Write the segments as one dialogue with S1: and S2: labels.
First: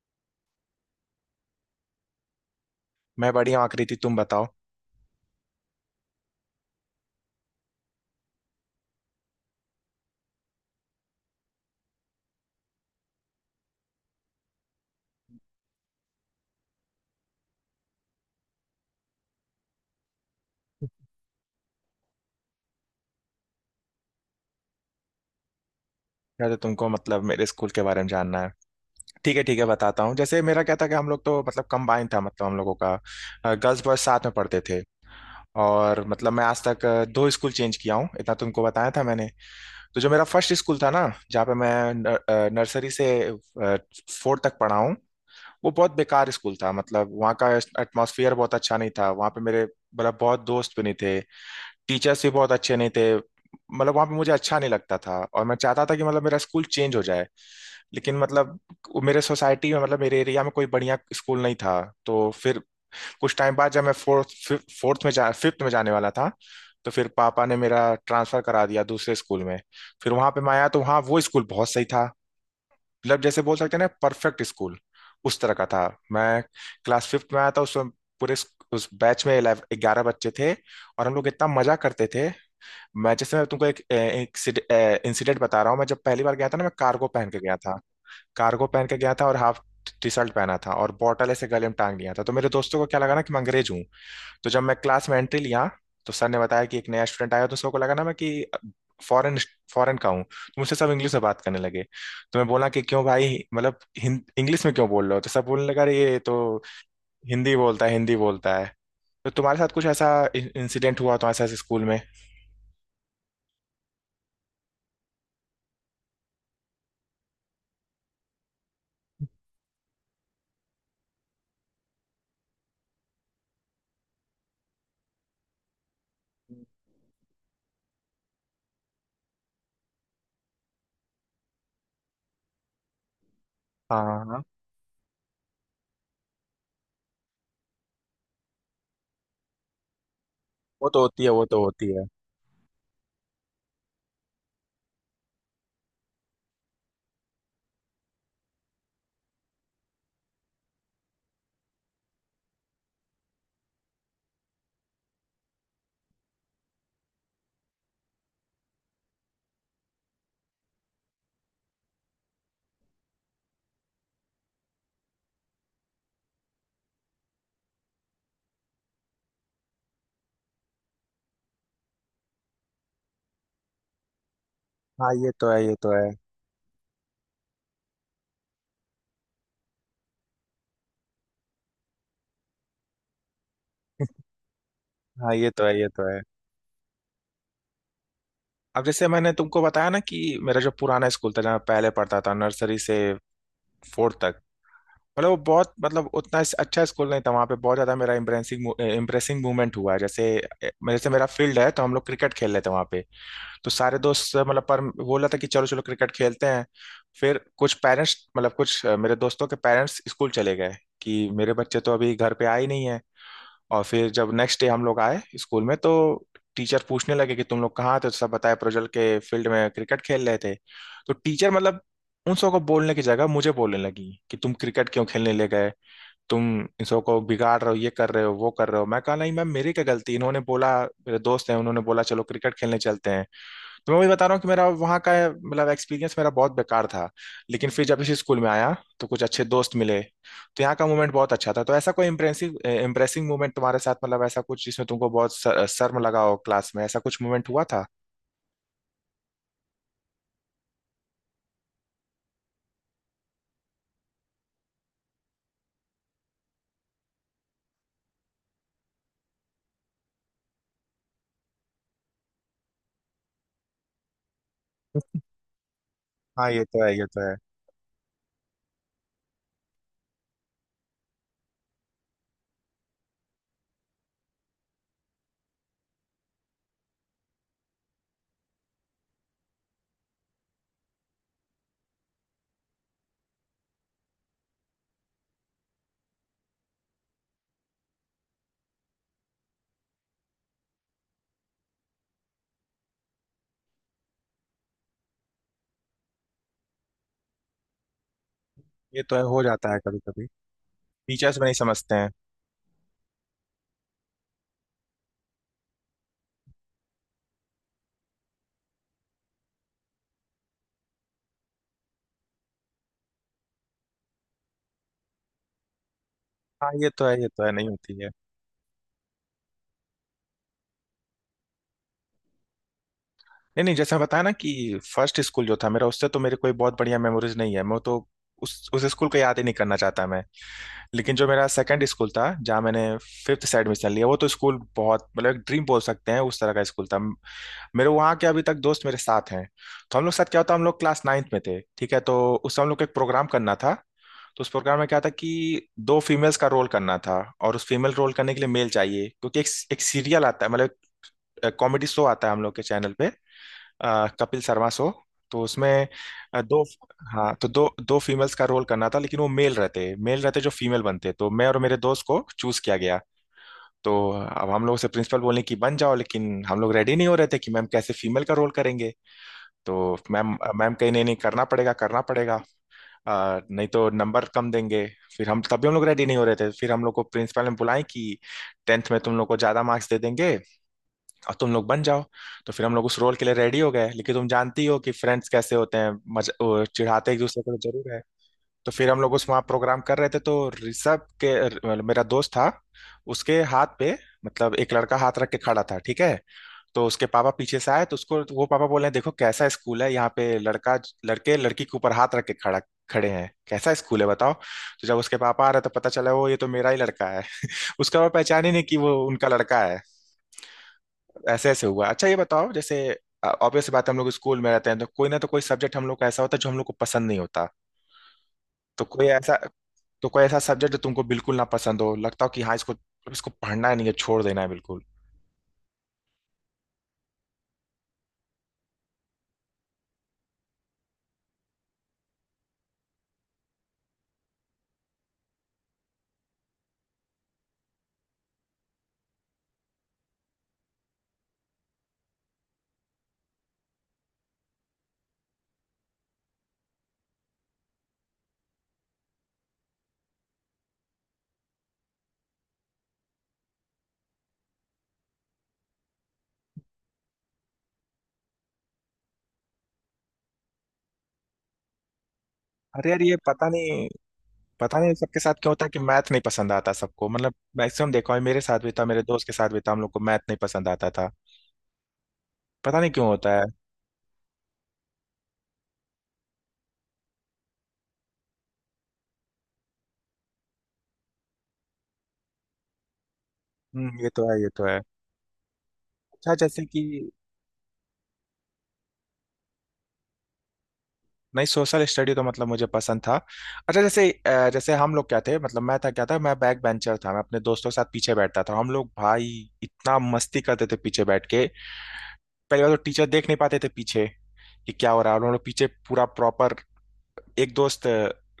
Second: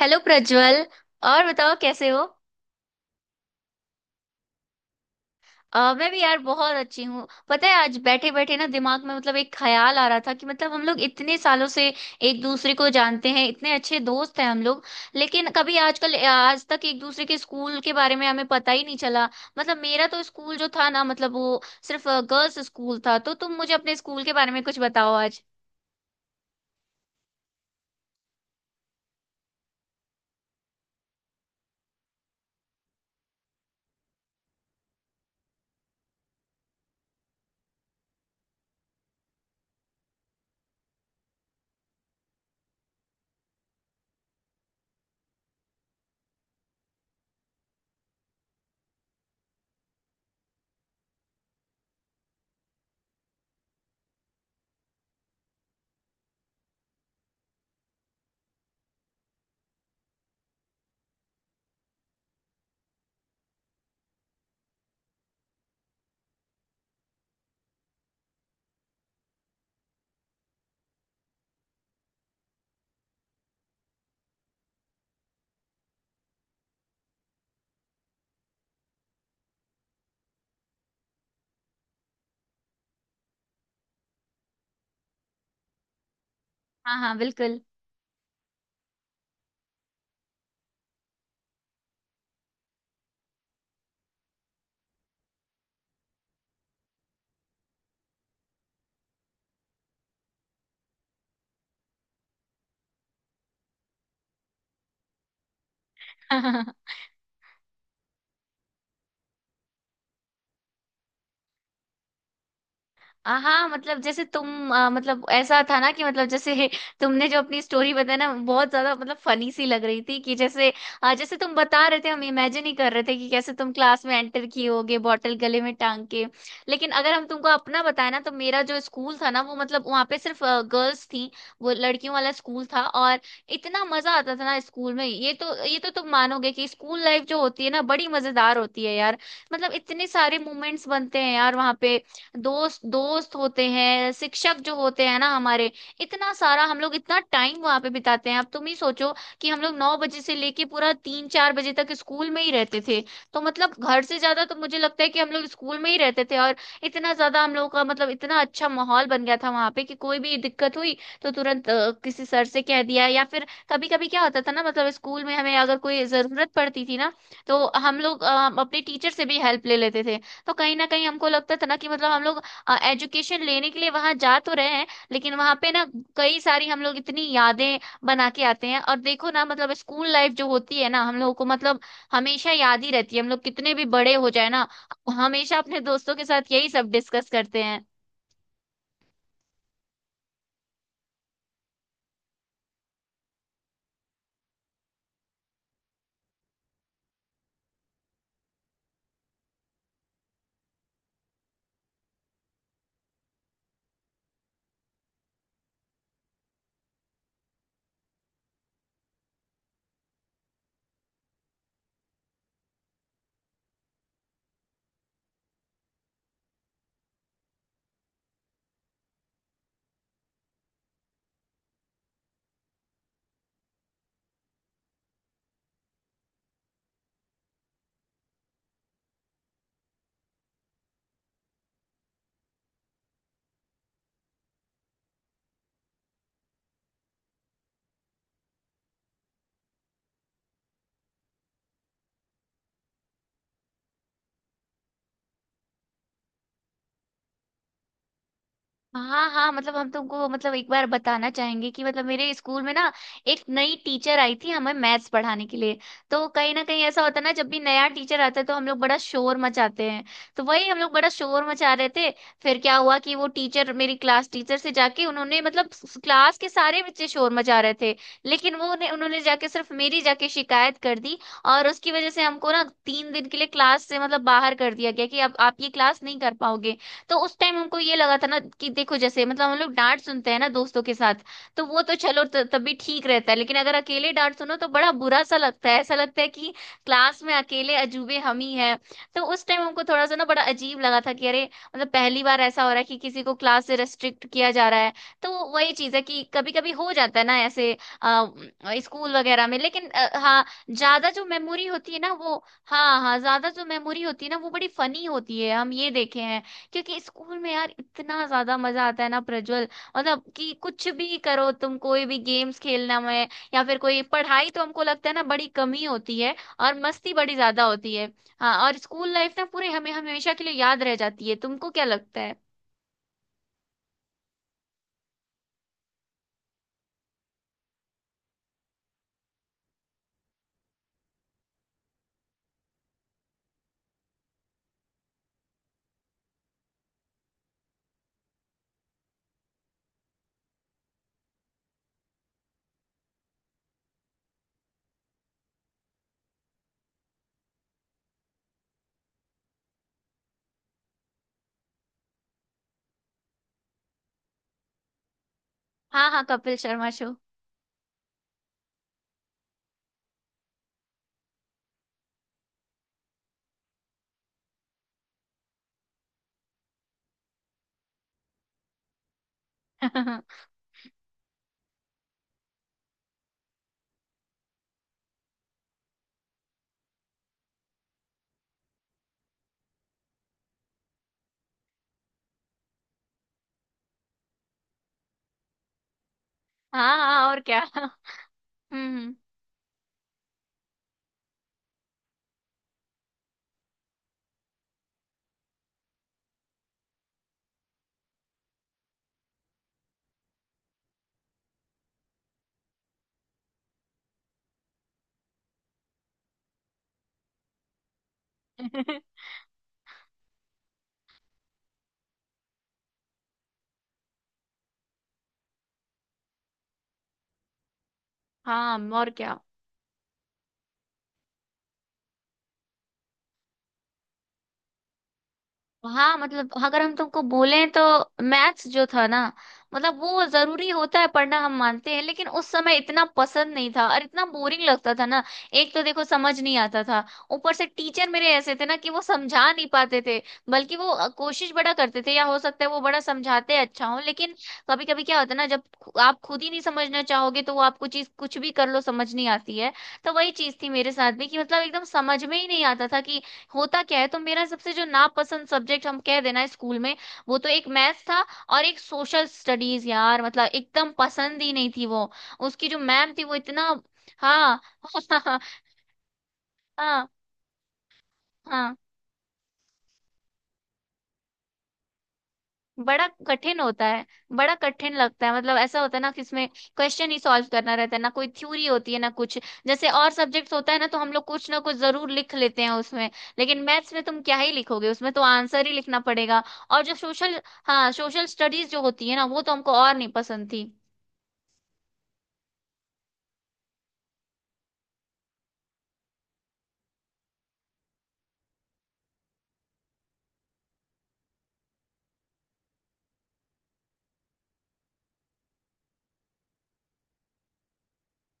S1: Hello Prajwal. और बताओ कैसे हो।
S2: मैं बढ़िया हूँ आकृति। तुम बताओ।
S1: मैं भी यार बहुत अच्छी हूँ। पता है आज बैठे बैठे ना दिमाग में मतलब एक ख्याल आ रहा था कि मतलब हम लोग इतने सालों से एक दूसरे को जानते हैं, इतने अच्छे दोस्त हैं हम लोग। लेकिन कभी आजकल आज तक एक दूसरे के स्कूल के बारे में हमें पता ही नहीं चला। मतलब मेरा तो स्कूल जो था ना, मतलब वो सिर्फ गर्ल्स स्कूल था। तो तुम मुझे अपने स्कूल के बारे में कुछ बताओ आज।
S2: या तो तुमको मतलब मेरे स्कूल के बारे में जानना है। ठीक है ठीक है, बताता हूँ। जैसे मेरा क्या था कि हम लोग तो मतलब कंबाइन था, मतलब हम लोगों का गर्ल्स बॉयज साथ में पढ़ते थे। और मतलब मैं आज तक दो स्कूल चेंज किया हूँ, इतना तुमको बताया था मैंने। तो जो मेरा फर्स्ट स्कूल था ना, जहाँ पे मैं नर्सरी से फोर्थ तक पढ़ा हूँ, वो बहुत बेकार स्कूल था। मतलब वहाँ का एटमॉस्फेयर बहुत अच्छा नहीं था। वहाँ पे मेरे मतलब बहुत दोस्त भी नहीं थे, टीचर्स भी बहुत अच्छे नहीं थे। मतलब वहां पे मुझे अच्छा नहीं लगता था और मैं चाहता था कि मतलब मेरा स्कूल चेंज हो जाए। लेकिन मतलब वो मेरे सोसाइटी में, मतलब मेरे एरिया में कोई बढ़िया स्कूल नहीं था। तो फिर कुछ टाइम बाद जब मैं फोर्थ फोर्थ में जा फिफ्थ में जाने वाला था, तो फिर पापा ने मेरा ट्रांसफर करा दिया दूसरे स्कूल में। फिर वहां पे मैं आया तो वहाँ वो स्कूल बहुत सही था, मतलब जैसे बोल सकते हैं ना परफेक्ट स्कूल उस तरह का था। मैं क्लास फिफ्थ में आया था उसमें। उस बैच में 11 बच्चे थे और हम लोग इतना मजा करते थे। मैनचेस्टर में तुमको एक इंसिडेंट बता रहा हूँ। मैं जब पहली बार गया था ना, मैं
S1: हाँ
S2: कार्गो
S1: हाँ,
S2: पहन के गया
S1: बिल्कुल।
S2: था। कार्गो पहन के गया था और हाफ टी शर्ट पहना था, और बॉटल ऐसे गले में टांग लिया था। तो मेरे दोस्तों को क्या लगा ना कि मैं अंग्रेज हूँ। तो जब मैं क्लास में एंट्री लिया तो सर ने बताया कि एक नया स्टूडेंट आया। तो सबको लगा ना मैं कि फॉरेन फॉरेन का हूँ। तो मुझसे सब इंग्लिश में बात करने लगे। तो मैं बोला कि क्यों भाई, मतलब इंग्लिश में क्यों बोल रहे हो। तो सब बोलने लगा अरे ये तो हिंदी बोलता है हिंदी बोलता है। तो तुम्हारे साथ कुछ ऐसा इंसिडेंट हुआ तो ऐसा स्कूल में?
S1: हाँ, मतलब जैसे तुम मतलब ऐसा था ना कि मतलब जैसे तुमने जो अपनी स्टोरी बताई ना बहुत ज्यादा मतलब फनी सी लग रही थी, कि जैसे जैसे तुम बता रहे थे हम इमेजिन ही कर रहे थे कि कैसे तुम क्लास में एंटर किए होगे बॉटल गले में टांग के। लेकिन अगर हम तुमको अपना बताए ना, तो मेरा जो स्कूल था ना वो मतलब वहाँ पे सिर्फ गर्ल्स थी। वो लड़कियों वाला स्कूल था। और इतना मजा आता
S2: हाँ
S1: था ना स्कूल में, ये तो तुम मानोगे कि स्कूल लाइफ जो होती है ना बड़ी मजेदार होती है यार। मतलब इतने सारे
S2: वो
S1: मोमेंट्स
S2: तो
S1: बनते
S2: होती है
S1: हैं
S2: वो
S1: यार
S2: तो
S1: वहाँ
S2: होती
S1: पे।
S2: है।
S1: दोस्त दोस्त होते हैं, शिक्षक जो होते हैं ना हमारे, इतना सारा हम लोग इतना टाइम वहां पे बिताते हैं। अब तुम ही सोचो कि हम लोग 9 बजे से लेके पूरा 3 4 बजे तक स्कूल में ही रहते थे। तो मतलब घर से ज्यादा तो मुझे लगता है कि हम लोग स्कूल में ही रहते थे। और इतना ज्यादा हम लोगों का मतलब इतना अच्छा माहौल बन गया था वहां पे कि कोई भी दिक्कत हुई तो तुरंत किसी सर से कह दिया, या फिर कभी कभी क्या होता था ना, मतलब स्कूल में हमें अगर कोई जरूरत पड़ती थी ना तो हम लोग अपने टीचर से भी हेल्प ले लेते थे। तो कहीं ना कहीं हमको लगता था ना कि मतलब हम लोग एजुकेशन लेने के लिए वहां जा तो रहे हैं,
S2: हाँ ये
S1: लेकिन
S2: तो
S1: वहां
S2: है
S1: पे
S2: ये
S1: ना
S2: तो है।
S1: कई सारी हम लोग इतनी यादें बना के आते हैं। और देखो ना, मतलब स्कूल लाइफ जो होती है ना हम लोगों को मतलब हमेशा याद ही रहती है। हम लोग कितने भी बड़े हो जाए ना,
S2: हाँ ये
S1: हमेशा
S2: तो है
S1: अपने
S2: ये तो
S1: दोस्तों
S2: है।
S1: के साथ यही सब डिस्कस करते हैं।
S2: अब जैसे मैंने तुमको बताया ना कि मेरा जो पुराना स्कूल था, जहाँ मैं पहले पढ़ता था, नर्सरी से फोर्थ तक। मतलब वो बहुत मतलब उतना अच्छा स्कूल नहीं था। वहाँ पे बहुत ज़्यादा मेरा इम्प्रेसिंग इम्प्रेसिंग मूवमेंट हुआ है। जैसे जैसे मेरा फील्ड है तो हम लोग क्रिकेट खेल लेते हैं वहाँ पे। तो सारे दोस्त मतलब पर बोला था कि चलो चलो क्रिकेट खेलते हैं। फिर कुछ पेरेंट्स, मतलब कुछ मेरे दोस्तों के पेरेंट्स स्कूल चले गए कि मेरे बच्चे तो अभी घर पे आए ही नहीं है। और फिर जब नेक्स्ट डे हम लोग आए स्कूल में, तो टीचर पूछने लगे कि तुम लोग कहाँ थे, तो सब बताए प्रज्वल के फील्ड में क्रिकेट खेल रहे थे। तो टीचर मतलब उन सबको बोलने की जगह मुझे बोलने लगी कि तुम क्रिकेट क्यों खेलने ले गए, तुम इन सबको बिगाड़ रहे हो, ये कर रहे हो वो कर रहे हो। मैं कहा नहीं मैम, मेरी क्या गलती, इन्होंने बोला मेरे दोस्त हैं, उन्होंने बोला चलो क्रिकेट खेलने चलते हैं। तो मैं वही बता रहा हूँ कि मेरा वहाँ का मतलब एक्सपीरियंस मेरा बहुत बेकार था। लेकिन फिर जब इसी स्कूल में आया तो कुछ अच्छे दोस्त मिले, तो यहाँ का मोमेंट बहुत अच्छा था। तो ऐसा कोई इम्प्रेसिव इम्प्रेसिंग मोमेंट तुम्हारे साथ, मतलब ऐसा कुछ जिसमें तुमको बहुत शर्म लगा हो क्लास में, ऐसा कुछ मोमेंट हुआ था?
S1: हाँ हाँ, मतलब हम तुमको मतलब एक बार बताना चाहेंगे कि मतलब मेरे स्कूल में ना एक नई टीचर आई थी हमें मैथ्स पढ़ाने के लिए। तो कहीं ना कहीं ऐसा होता है ना, जब भी नया टीचर आता है तो हम लोग बड़ा शोर मचाते हैं। तो वही हम लोग बड़ा शोर मचा रहे थे। फिर क्या हुआ कि वो टीचर मेरी क्लास टीचर से जाके उन्होंने मतलब क्लास के
S2: हाँ ये
S1: सारे
S2: तो है ये
S1: बच्चे
S2: तो
S1: शोर
S2: है
S1: मचा रहे थे, लेकिन वो उन्होंने जाके सिर्फ मेरी जाके शिकायत कर दी। और उसकी वजह से हमको ना 3 दिन के लिए क्लास से मतलब बाहर कर दिया गया कि अब आप ये क्लास नहीं कर पाओगे। तो उस टाइम हमको ये लगा था ना कि देखो, जैसे मतलब हम लोग डांट सुनते हैं ना दोस्तों के साथ, तो वो तो चलो तब भी ठीक रहता है, लेकिन अगर अकेले डांट सुनो तो बड़ा बुरा सा लगता है। ऐसा लगता है कि क्लास में अकेले अजूबे हम ही हैं। तो उस टाइम हमको थोड़ा सा ना बड़ा अजीब लगा था कि अरे, मतलब पहली बार ऐसा हो रहा है कि किसी को क्लास से रेस्ट्रिक्ट किया जा रहा है। तो वही चीज है कि कभी कभी हो जाता है ना ऐसे अ,
S2: ये तो
S1: स्कूल
S2: है। हो
S1: वगैरह में।
S2: जाता है
S1: लेकिन
S2: कभी कभी,
S1: हाँ, ज्यादा जो
S2: टीचर्स भी नहीं
S1: मेमोरी होती
S2: समझते
S1: है
S2: हैं।
S1: ना वो हाँ हाँ, ज्यादा जो मेमोरी होती है ना वो बड़ी फनी होती है, हम ये देखे हैं। क्योंकि स्कूल में यार इतना ज्यादा मजा आता है ना प्रज्वल। मतलब कि कुछ भी करो तुम, कोई भी गेम्स खेलना में या फिर कोई पढ़ाई, तो हमको लगता है ना बड़ी कमी होती है
S2: हाँ
S1: और मस्ती
S2: ये
S1: बड़ी
S2: तो है
S1: ज्यादा
S2: नहीं
S1: होती
S2: होती है।
S1: है। हाँ, और स्कूल लाइफ ना पूरे हमें हमेशा के लिए याद रह जाती है। तुमको क्या लगता है?
S2: नहीं नहीं, जैसा बताया ना कि फर्स्ट स्कूल जो था मेरा, उससे तो मेरे कोई बहुत बढ़िया मेमोरीज नहीं है। मैं तो उस स्कूल को याद ही नहीं करना चाहता मैं। लेकिन जो मेरा सेकंड स्कूल था, जहाँ मैंने फिफ्थ से एडमिशन लिया, वो तो स्कूल बहुत मतलब एक ड्रीम बोल सकते हैं उस तरह का स्कूल था। मेरे वहाँ के अभी तक दोस्त मेरे साथ हैं। तो हम लोग के साथ क्या होता, हम लोग क्लास नाइन्थ में थे, ठीक है, तो उस समय हम लोग को एक प्रोग्राम करना था। तो उस प्रोग्राम में क्या था कि दो फीमेल्स का रोल करना था। और उस फीमेल रोल करने के लिए मेल चाहिए, क्योंकि एक एक सीरियल आता है, मतलब कॉमेडी शो आता है हम लोग के चैनल पे, कपिल शर्मा शो। तो उसमें
S1: हाँ हाँ,
S2: अ,
S1: कपिल
S2: दो
S1: शर्मा शो।
S2: हाँ तो दो दो फीमेल्स का रोल करना था, लेकिन वो मेल रहते जो फीमेल बनते, तो मैं और मेरे दोस्त को चूज किया गया। तो अब हम लोग से प्रिंसिपल बोले कि बन जाओ, लेकिन हम लोग रेडी नहीं हो रहे थे कि मैम कैसे फीमेल का रोल करेंगे। तो
S1: हाँ,
S2: मैम मैम कहीं नहीं नहीं करना पड़ेगा करना पड़ेगा। नहीं तो नंबर कम देंगे। फिर हम लोग रेडी नहीं हो रहे थे, फिर हम लोग को प्रिंसिपल ने बुलाए कि 10वीं में तुम लोग को ज्यादा मार्क्स दे देंगे और तुम लोग बन जाओ। तो फिर हम लोग उस रोल के लिए रेडी हो गए। लेकिन तुम जानती हो कि फ्रेंड्स कैसे होते हैं, मज वो चिढ़ाते एक
S1: हाँ और
S2: दूसरे को तो
S1: क्या।
S2: जरूर है। तो फिर हम लोग
S1: हम्म।
S2: उस वहाँ प्रोग्राम कर रहे थे। तो ऋषभ के मतलब मेरा दोस्त था, उसके हाथ पे, मतलब एक लड़का हाथ रख के खड़ा था, ठीक है। तो उसके पापा पीछे से आए तो उसको वो पापा बोले हैं देखो कैसा स्कूल है यहाँ पे, लड़का लड़के लड़की के ऊपर हाथ रख के खड़ा खड़े हैं, कैसा स्कूल है बताओ। तो जब उसके पापा आ रहे तो पता चला वो, ये तो मेरा ही लड़का है। उसका वो पहचान ही नहीं कि वो उनका लड़का। ऐसे ऐसे हुआ। अच्छा ये बताओ, जैसे ऑब्वियस बात है हम लोग स्कूल में रहते हैं, तो कोई ना तो कोई सब्जेक्ट हम लोग का ऐसा होता है जो हम लोग को पसंद नहीं होता।
S1: हाँ,
S2: तो कोई
S1: और
S2: ऐसा
S1: क्या।
S2: तो कोई ऐसा सब्जेक्ट जो तुमको बिल्कुल ना पसंद हो, लगता हो कि हाँ इसको इसको पढ़ना नहीं है छोड़ देना है बिल्कुल।
S1: हाँ, मतलब अगर हम तुमको बोलें तो मैथ्स जो था ना, मतलब वो जरूरी होता है पढ़ना हम मानते हैं, लेकिन उस समय इतना पसंद नहीं था और इतना बोरिंग लगता था ना। एक तो देखो समझ नहीं आता था, ऊपर से टीचर मेरे ऐसे थे ना कि वो समझा नहीं पाते थे। बल्कि वो कोशिश बड़ा करते थे, या हो सकता है वो बड़ा समझाते अच्छा हो, लेकिन कभी कभी क्या होता है ना, जब आप खुद ही नहीं समझना चाहोगे तो वो आपको चीज कुछ भी कर लो समझ नहीं आती है। तो वही चीज थी मेरे साथ भी कि मतलब एकदम समझ में ही नहीं आता था कि होता क्या है। तो मेरा सबसे जो नापसंद सब्जेक्ट हम कह देना है स्कूल में वो तो एक मैथ्स था, और एक सोशल स्टडीज यार, मतलब एकदम पसंद ही नहीं थी वो। उसकी जो
S2: अरे यार
S1: मैम
S2: ये
S1: थी वो
S2: पता
S1: इतना।
S2: नहीं,
S1: हाँ।
S2: पता नहीं सबके साथ
S1: हाँ
S2: क्यों होता है कि मैथ नहीं पसंद आता सबको।
S1: हाँ,
S2: मतलब मैक्सिमम देखा है, मेरे साथ भी
S1: हाँ,
S2: था मेरे दोस्त के साथ भी था, हम लोग को मैथ नहीं पसंद आता था। पता नहीं क्यों
S1: बड़ा
S2: होता है।
S1: कठिन होता है। बड़ा कठिन लगता है, मतलब ऐसा होता है ना कि इसमें क्वेश्चन ही सॉल्व करना रहता है ना, कोई थ्योरी होती है ना कुछ। जैसे और सब्जेक्ट्स होता है ना तो हम लोग कुछ ना कुछ जरूर लिख लेते हैं उसमें, लेकिन मैथ्स में
S2: ये
S1: तुम
S2: तो
S1: क्या
S2: है ये
S1: ही
S2: तो है।
S1: लिखोगे, उसमें तो आंसर ही लिखना
S2: अच्छा
S1: पड़ेगा।
S2: जैसे
S1: और
S2: कि
S1: जो सोशल हाँ, सोशल स्टडीज जो होती है ना वो तो हमको और नहीं पसंद थी।
S2: नहीं सोशल स्टडी तो मतलब मुझे पसंद था। अच्छा जैसे जैसे हम लोग क्या थे, मतलब मैं था क्या था, मैं बैक बेंचर था, मैं अपने दोस्तों के साथ पीछे बैठता था। हम लोग भाई इतना मस्ती करते थे पीछे बैठ के। पहली बार तो टीचर देख नहीं पाते थे पीछे कि क्या हो रहा है। और हम लोग पीछे पूरा प्रॉपर, एक दोस्त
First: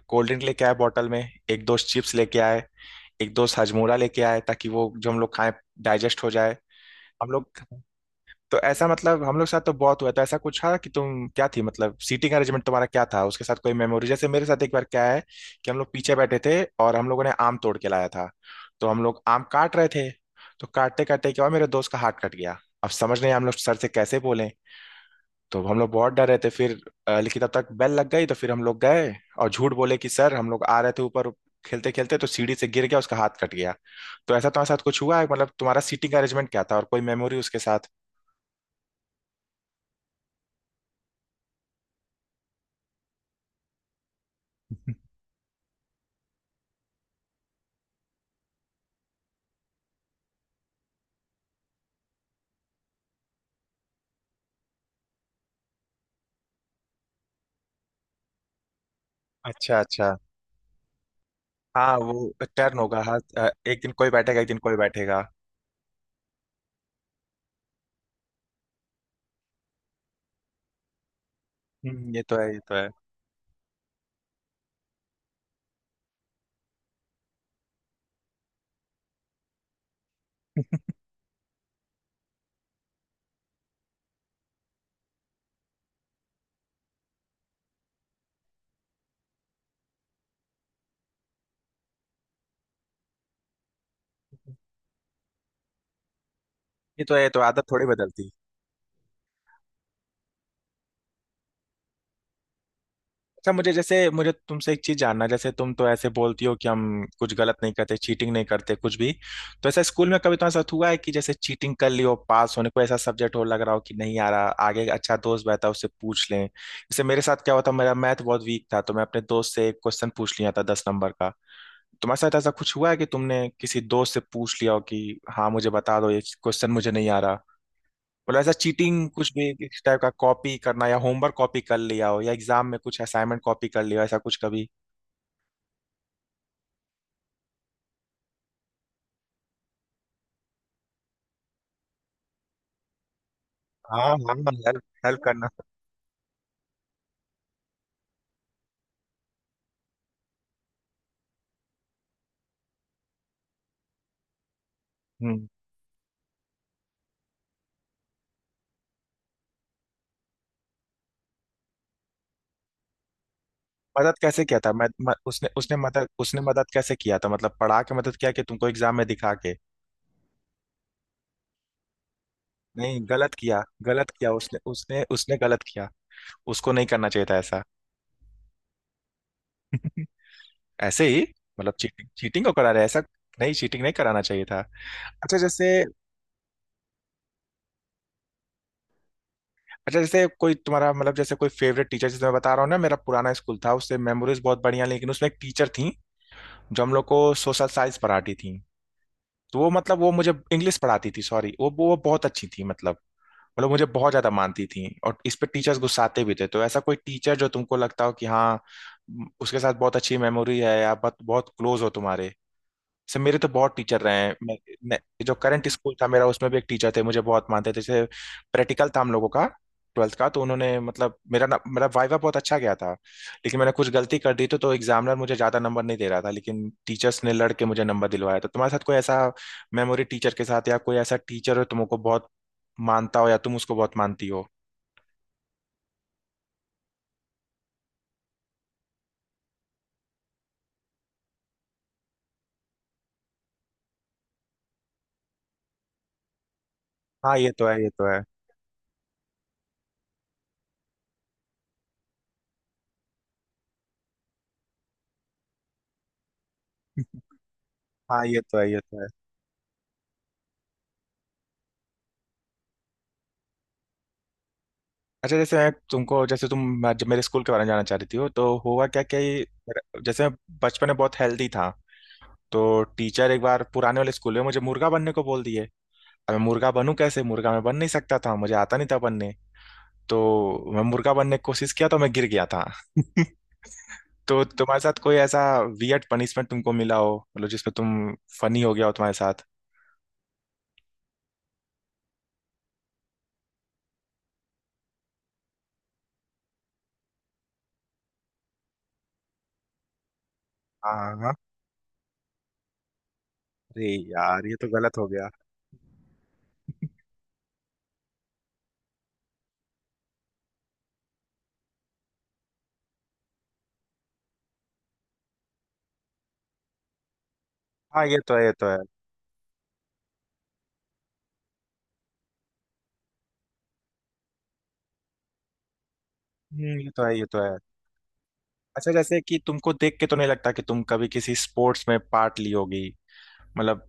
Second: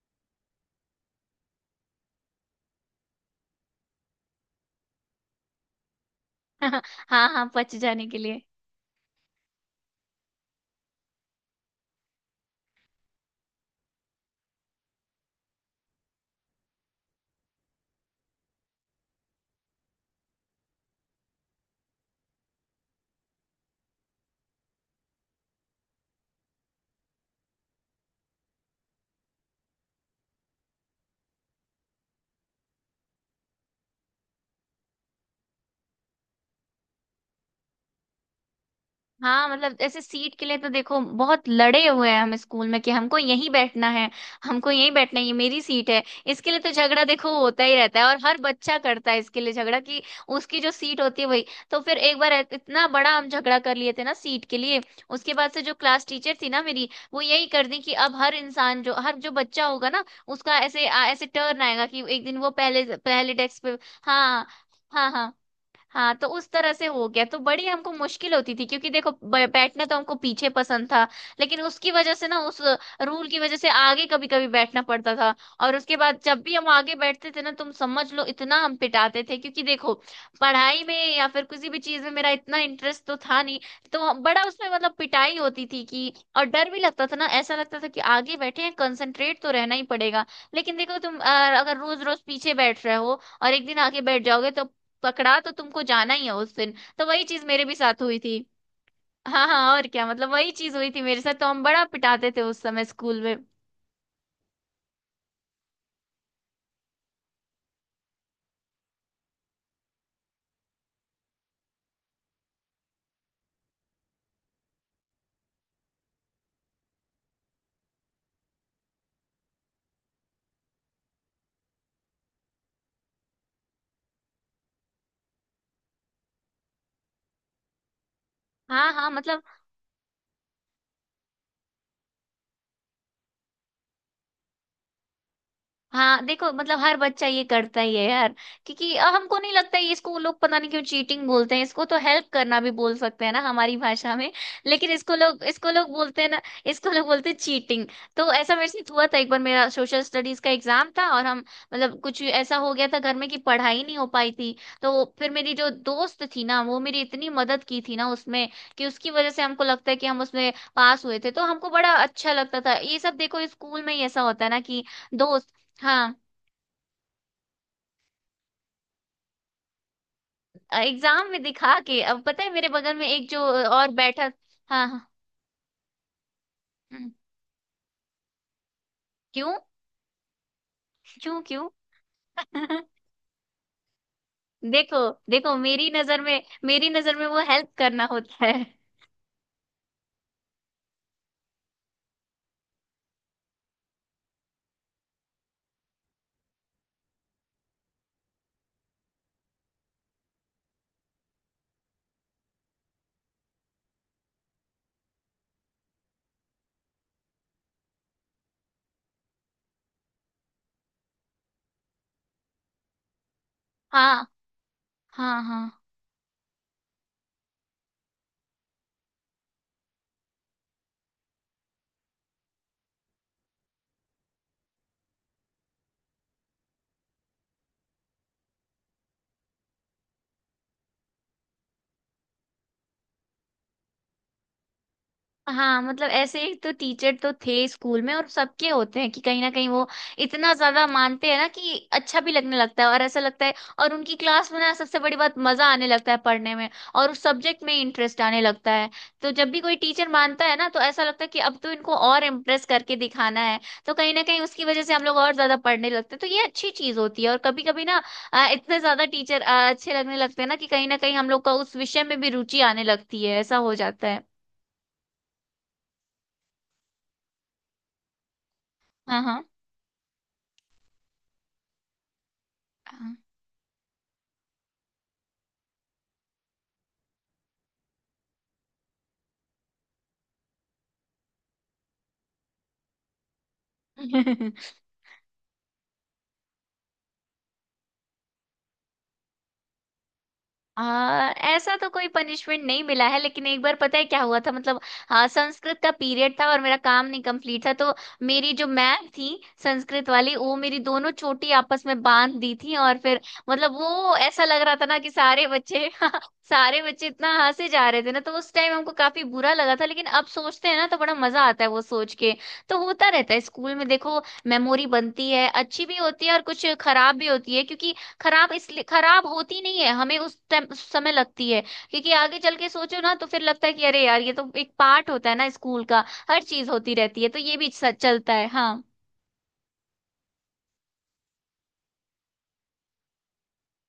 S2: कोल्ड ड्रिंक लेके आए बॉटल में, एक दोस्त चिप्स लेके आए, एक दोस्त हजमोला लेके आए ताकि वो जो हम लोग खाएं डाइजेस्ट हो जाए
S1: हाँ
S2: हम लोग।
S1: हाँ, पच जाने के लिए।
S2: तो ऐसा मतलब हम लोग के साथ तो बहुत हुआ था। ऐसा कुछ था कि तुम क्या थी, मतलब सीटिंग अरेंजमेंट तुम्हारा क्या था, उसके साथ कोई मेमोरी? जैसे मेरे साथ एक बार क्या है कि हम लोग पीछे बैठे थे और हम लोगों ने आम तोड़ के लाया था, तो हम लोग आम काट रहे थे। तो काटते काटते क्या हुआ, मेरे दोस्त का हाथ कट गया। अब समझ नहीं हम लोग सर से कैसे बोले, तो हम लोग बहुत डर रहे थे। फिर लेकिन तब तक बेल लग गई, तो फिर हम लोग गए और झूठ बोले कि सर हम लोग आ रहे थे ऊपर, खेलते खेलते तो सीढ़ी से गिर गया, उसका हाथ कट गया। तो ऐसा तुम्हारे साथ कुछ हुआ है, मतलब तुम्हारा सीटिंग अरेंजमेंट क्या था और कोई मेमोरी उसके साथ?
S1: हाँ, मतलब ऐसे सीट के लिए तो देखो बहुत लड़े हुए हैं हम स्कूल में कि हमको यहीं बैठना है, हमको यहीं बैठना है, ये मेरी सीट है। इसके लिए तो झगड़ा देखो होता ही रहता है, और हर बच्चा करता है इसके लिए झगड़ा कि उसकी जो सीट होती है वही। तो फिर एक बार इतना बड़ा हम झगड़ा कर लिए थे ना सीट के लिए। उसके बाद से जो क्लास टीचर थी ना मेरी, वो यही कर दी कि अब हर इंसान जो हर जो बच्चा
S2: अच्छा
S1: होगा ना
S2: अच्छा।
S1: उसका ऐसे ऐसे टर्न आएगा
S2: हाँ
S1: कि एक
S2: वो
S1: दिन वो
S2: टर्न
S1: पहले
S2: होगा, हाँ
S1: पहले डेस्क पे।
S2: एक दिन कोई बैठेगा
S1: हाँ।
S2: एक दिन कोई
S1: हाँ
S2: बैठेगा।
S1: हाँ। हाँ, तो उस तरह से हो गया तो बड़ी हमको मुश्किल होती थी, क्योंकि देखो बैठना तो हमको पीछे पसंद था, लेकिन उसकी वजह
S2: ये
S1: से
S2: तो
S1: ना,
S2: है ये
S1: उस
S2: तो है
S1: रूल की वजह से आगे कभी कभी बैठना पड़ता था। और उसके बाद जब भी हम आगे बैठते थे ना, तुम समझ लो इतना हम पिटाते थे, क्योंकि देखो पढ़ाई में या फिर किसी भी चीज में मेरा इतना इंटरेस्ट तो था नहीं। तो बड़ा उसमें मतलब पिटाई होती थी कि, और डर भी लगता था ना, ऐसा लगता था कि आगे बैठे हैं कंसंट्रेट तो रहना ही पड़ेगा। लेकिन देखो तुम अगर रोज रोज पीछे बैठ रहे हो और एक दिन आगे बैठ जाओगे तो पकड़ा तो तुमको जाना ही है उस दिन।
S2: ये
S1: तो
S2: तो है,
S1: वही
S2: ये तो
S1: चीज
S2: आदत
S1: मेरे भी
S2: थोड़ी
S1: साथ हुई
S2: बदलती।
S1: थी। हाँ हाँ, और क्या, मतलब वही चीज हुई थी मेरे साथ, तो हम बड़ा पिटाते थे उस समय स्कूल में।
S2: अच्छा मुझे, जैसे मुझे तुमसे एक चीज जानना है, जैसे तुम तो ऐसे बोलती हो कि हम कुछ गलत नहीं करते चीटिंग नहीं करते कुछ भी। तो ऐसा स्कूल में कभी तुम्हारे साथ हुआ है कि जैसे चीटिंग कर लियो पास होने को, ऐसा सब्जेक्ट हो लग रहा हो कि नहीं आ रहा, आगे एक अच्छा दोस्त बैठा उससे पूछ लें? जैसे मेरे साथ क्या हुआ था, मेरा मैथ बहुत वीक था, तो मैं अपने दोस्त से एक क्वेश्चन पूछ लिया था 10 नंबर का। तुम्हारे साथ ऐसा कुछ हुआ है कि तुमने किसी दोस्त से पूछ लिया हो कि हाँ मुझे बता दो ये क्वेश्चन मुझे नहीं आ रहा? मतलब ऐसा
S1: हाँ
S2: चीटिंग
S1: हाँ,
S2: कुछ
S1: मतलब
S2: भी इस टाइप का, कॉपी करना या होमवर्क कॉपी कर लिया हो, या एग्जाम में कुछ असाइनमेंट कॉपी कर लिया हो, ऐसा कुछ कभी?
S1: हाँ, देखो मतलब हर बच्चा ये करता ही है यार, क्योंकि हमको नहीं लगता है, इसको लोग पता नहीं क्यों चीटिंग बोलते हैं। इसको तो हेल्प करना भी बोल सकते हैं ना हमारी
S2: हाँ
S1: भाषा में,
S2: हाँ। हेल्प
S1: लेकिन इसको
S2: हेल्प
S1: लोग
S2: करना।
S1: इसको लोग बोलते हैं ना, इसको लोग बोलते हैं चीटिंग। तो ऐसा मेरे साथ हुआ था, एक बार मेरा सोशल स्टडीज का एग्जाम था और हम मतलब कुछ ऐसा हो गया था घर में कि पढ़ाई नहीं हो पाई थी। तो फिर
S2: हम्म।
S1: मेरी जो दोस्त थी ना वो मेरी इतनी मदद की थी ना उसमें, कि उसकी वजह से हमको लगता है कि हम उसमें पास हुए थे। तो हमको बड़ा अच्छा लगता था ये सब। देखो स्कूल में ही
S2: मदद
S1: ऐसा
S2: कैसे
S1: होता है
S2: किया
S1: ना
S2: था?
S1: कि
S2: मैं उसने
S1: दोस्त। हाँ,
S2: उसने मदद कैसे किया था, मतलब पढ़ा के मदद किया कि तुमको एग्जाम में दिखा के?
S1: एग्जाम में दिखा के अब पता है मेरे बगल
S2: नहीं
S1: में एक
S2: गलत
S1: जो
S2: किया।
S1: और
S2: गलत
S1: बैठा।
S2: किया उसने,
S1: हाँ।
S2: उसने
S1: हाँ।
S2: उसने गलत किया। उसको नहीं करना
S1: हम्म,
S2: चाहिए था ऐसा।
S1: क्यों?
S2: ऐसे ही।
S1: क्यों? क्यों?
S2: मतलब चीटिंग चीटिंग को करा रहे ऐसा। नहीं चीटिंग नहीं कराना चाहिए था।
S1: देखो।
S2: अच्छा
S1: देखो,
S2: जैसे।
S1: मेरी नजर में वो हेल्प करना होता है।
S2: अच्छा जैसे कोई तुम्हारा, मतलब जैसे कोई फेवरेट टीचर, जैसे मैं बता रहा हूँ ना मेरा पुराना स्कूल था उससे मेमोरीज बहुत बढ़िया, लेकिन उसमें एक टीचर थी जो हम लोग को सोशल साइंस पढ़ाती थी। तो वो मतलब वो मुझे इंग्लिश पढ़ाती थी, सॉरी, वो बहुत अच्छी थी, मतलब मतलब मुझे बहुत ज्यादा मानती थी, और इस पे टीचर्स गुस्साते भी थे। तो ऐसा कोई टीचर जो तुमको लगता हो कि हाँ उसके साथ बहुत अच्छी मेमोरी है, या बहुत बहुत क्लोज हो तुम्हारे से? मेरे तो बहुत टीचर रहे
S1: हाँ।
S2: हैं। मैं, जो
S1: हाँ
S2: करंट
S1: हाँ।
S2: स्कूल था मेरा उसमें भी एक टीचर थे, मुझे बहुत मानते थे। जैसे प्रैक्टिकल था हम लोगों का 12वीं का, तो उन्होंने मतलब मेरा ना मेरा वाइवा बहुत अच्छा गया था, लेकिन मैंने कुछ गलती कर दी तो एग्जामिनर मुझे ज्यादा नंबर नहीं दे रहा था, लेकिन टीचर्स ने लड़ के मुझे नंबर दिलवाया। तो तुम्हारे साथ कोई ऐसा मेमोरी टीचर के साथ, या कोई ऐसा टीचर हो तुमको बहुत मानता हो या तुम उसको बहुत मानती हो?
S1: हाँ, मतलब ऐसे ही तो टीचर तो थे स्कूल में, और सबके होते हैं कि कहीं ना कहीं वो इतना ज्यादा मानते हैं ना कि अच्छा भी लगने लगता है, और ऐसा लगता है और उनकी क्लास में ना सबसे बड़ी बात मजा आने लगता है पढ़ने में, और उस
S2: हाँ ये
S1: सब्जेक्ट
S2: तो
S1: में
S2: है ये तो
S1: इंटरेस्ट
S2: है।
S1: आने लगता है। तो जब भी कोई टीचर मानता है ना तो ऐसा लगता है कि अब तो इनको और इम्प्रेस करके दिखाना है। तो कहीं ना कहीं उसकी वजह से हम लोग और ज्यादा पढ़ने लगते हैं, तो ये अच्छी चीज होती है, और कभी कभी ना
S2: हाँ ये तो है ये
S1: इतने
S2: तो
S1: ज्यादा
S2: है।
S1: टीचर अच्छे लगने लगते हैं ना कि कहीं ना कहीं हम लोग का उस विषय में भी रुचि आने लगती है, ऐसा हो जाता है।
S2: अच्छा जैसे मैं तुमको, जैसे तुम जब मेरे स्कूल के बारे में जानना चाह रही थी हो, तो हुआ क्या क्या ये
S1: हाँ।
S2: जैसे मैं बचपन में बहुत हेल्दी था, तो
S1: हाँ।
S2: टीचर एक बार पुराने वाले स्कूल में मुझे मुर्गा बनने को बोल दिए। अब मैं मुर्गा बनूं कैसे, मुर्गा मैं बन नहीं सकता था, मुझे आता नहीं था बनने। तो मैं मुर्गा बनने की कोशिश किया तो मैं गिर गया था। तो तुम्हारे साथ कोई ऐसा वियर्ड पनिशमेंट तुमको मिला हो, मतलब जिसमें तुम फनी हो गया हो तुम्हारे साथ?
S1: ऐसा तो कोई पनिशमेंट नहीं मिला है, लेकिन एक बार पता है क्या हुआ था, मतलब हाँ, संस्कृत का पीरियड था और मेरा काम नहीं कंप्लीट था, तो मेरी जो मैम थी संस्कृत वाली, वो मेरी दोनों
S2: हाँ हाँ।
S1: चोटी आपस में बांध दी थी। और फिर मतलब
S2: अरे
S1: वो ऐसा
S2: यार ये
S1: लग
S2: तो
S1: रहा था
S2: गलत
S1: ना
S2: हो
S1: कि
S2: गया।
S1: सारे बच्चे सारे बच्चे इतना हंसे जा रहे थे ना, तो उस टाइम हमको काफी बुरा लगा था, लेकिन अब सोचते हैं ना तो बड़ा मजा आता है वो सोच के। तो होता रहता है स्कूल में, देखो मेमोरी बनती है, अच्छी भी होती है और कुछ खराब भी होती है, क्योंकि
S2: हाँ ये तो है ये
S1: खराब
S2: तो है।
S1: इसलिए खराब होती नहीं है, हमें उस टाइम उस समय लगती है, क्योंकि आगे चल के सोचो ना तो फिर लगता है कि अरे यार, ये तो एक पार्ट होता है ना स्कूल का, हर चीज
S2: ये
S1: होती
S2: तो है
S1: रहती
S2: ये
S1: है तो
S2: तो है।
S1: ये भी सच चलता है। हाँ।
S2: अच्छा जैसे कि तुमको देख के तो नहीं लगता कि तुम कभी किसी स्पोर्ट्स में पार्ट ली होगी मतलब।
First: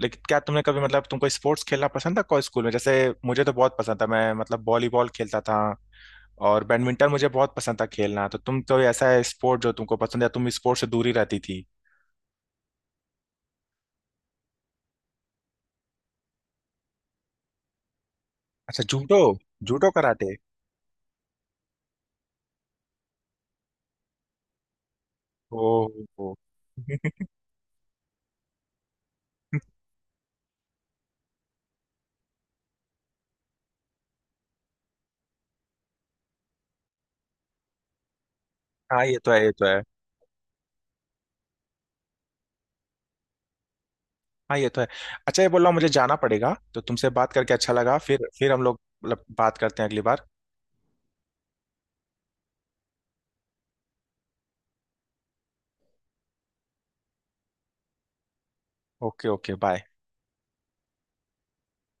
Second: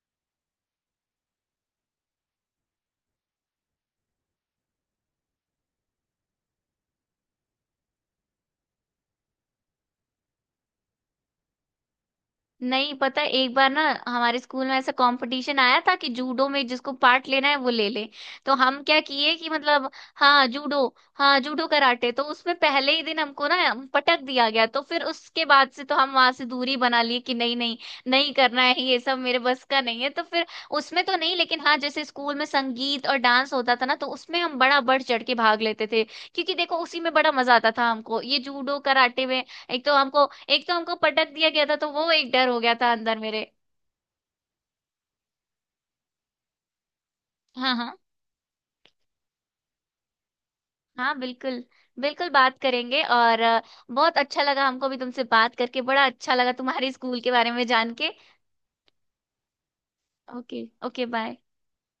S2: लेकिन क्या तुमने कभी, मतलब तुमको स्पोर्ट्स खेलना पसंद था को स्कूल में? जैसे मुझे तो बहुत पसंद था, मैं मतलब वॉलीबॉल खेलता था और बैडमिंटन मुझे बहुत पसंद था खेलना। तो तुम कोई ऐसा है स्पोर्ट जो तुमको पसंद है, तुम स्पोर्ट्स से दूरी रहती थी?
S1: नहीं, पता है एक बार ना हमारे स्कूल में ऐसा कंपटीशन आया था कि जूडो में जिसको पार्ट लेना है वो ले ले। तो हम
S2: अच्छा
S1: क्या
S2: जूडो,
S1: किए कि मतलब।
S2: Judo karate.
S1: हाँ, जूडो। हाँ, जूडो कराटे, तो उसमें पहले ही दिन हमको ना पटक दिया गया, तो फिर उसके बाद से
S2: ओ,
S1: तो हम वहां
S2: ओ।
S1: से दूरी बना लिए कि नहीं नहीं, नहीं करना है ये सब मेरे बस का नहीं है। तो फिर उसमें तो नहीं, लेकिन हाँ, जैसे स्कूल में संगीत और डांस होता था ना, तो उसमें हम बड़ा बढ़ चढ़ के भाग लेते थे, क्योंकि देखो उसी में बड़ा मजा आता था हमको। ये जूडो
S2: हाँ ये
S1: कराटे
S2: तो है
S1: में
S2: ये तो है।
S1: एक तो हमको एक तो हमको पटक दिया गया था, तो वो एक डर हो गया था अंदर मेरे।
S2: हाँ ये तो है। अच्छा ये बोल रहा हूँ मुझे जाना पड़ेगा, तो तुमसे बात करके अच्छा
S1: हाँ
S2: लगा,
S1: हाँ।
S2: फिर हम लोग मतलब बात करते हैं अगली बार।
S1: हाँ, बिल्कुल। बिल्कुल बात करेंगे, और बहुत अच्छा लगा हमको भी तुमसे बात करके, बड़ा अच्छा लगा तुम्हारे स्कूल के बारे में जान के।
S2: Okay okay bye.
S1: Okay okay, bye.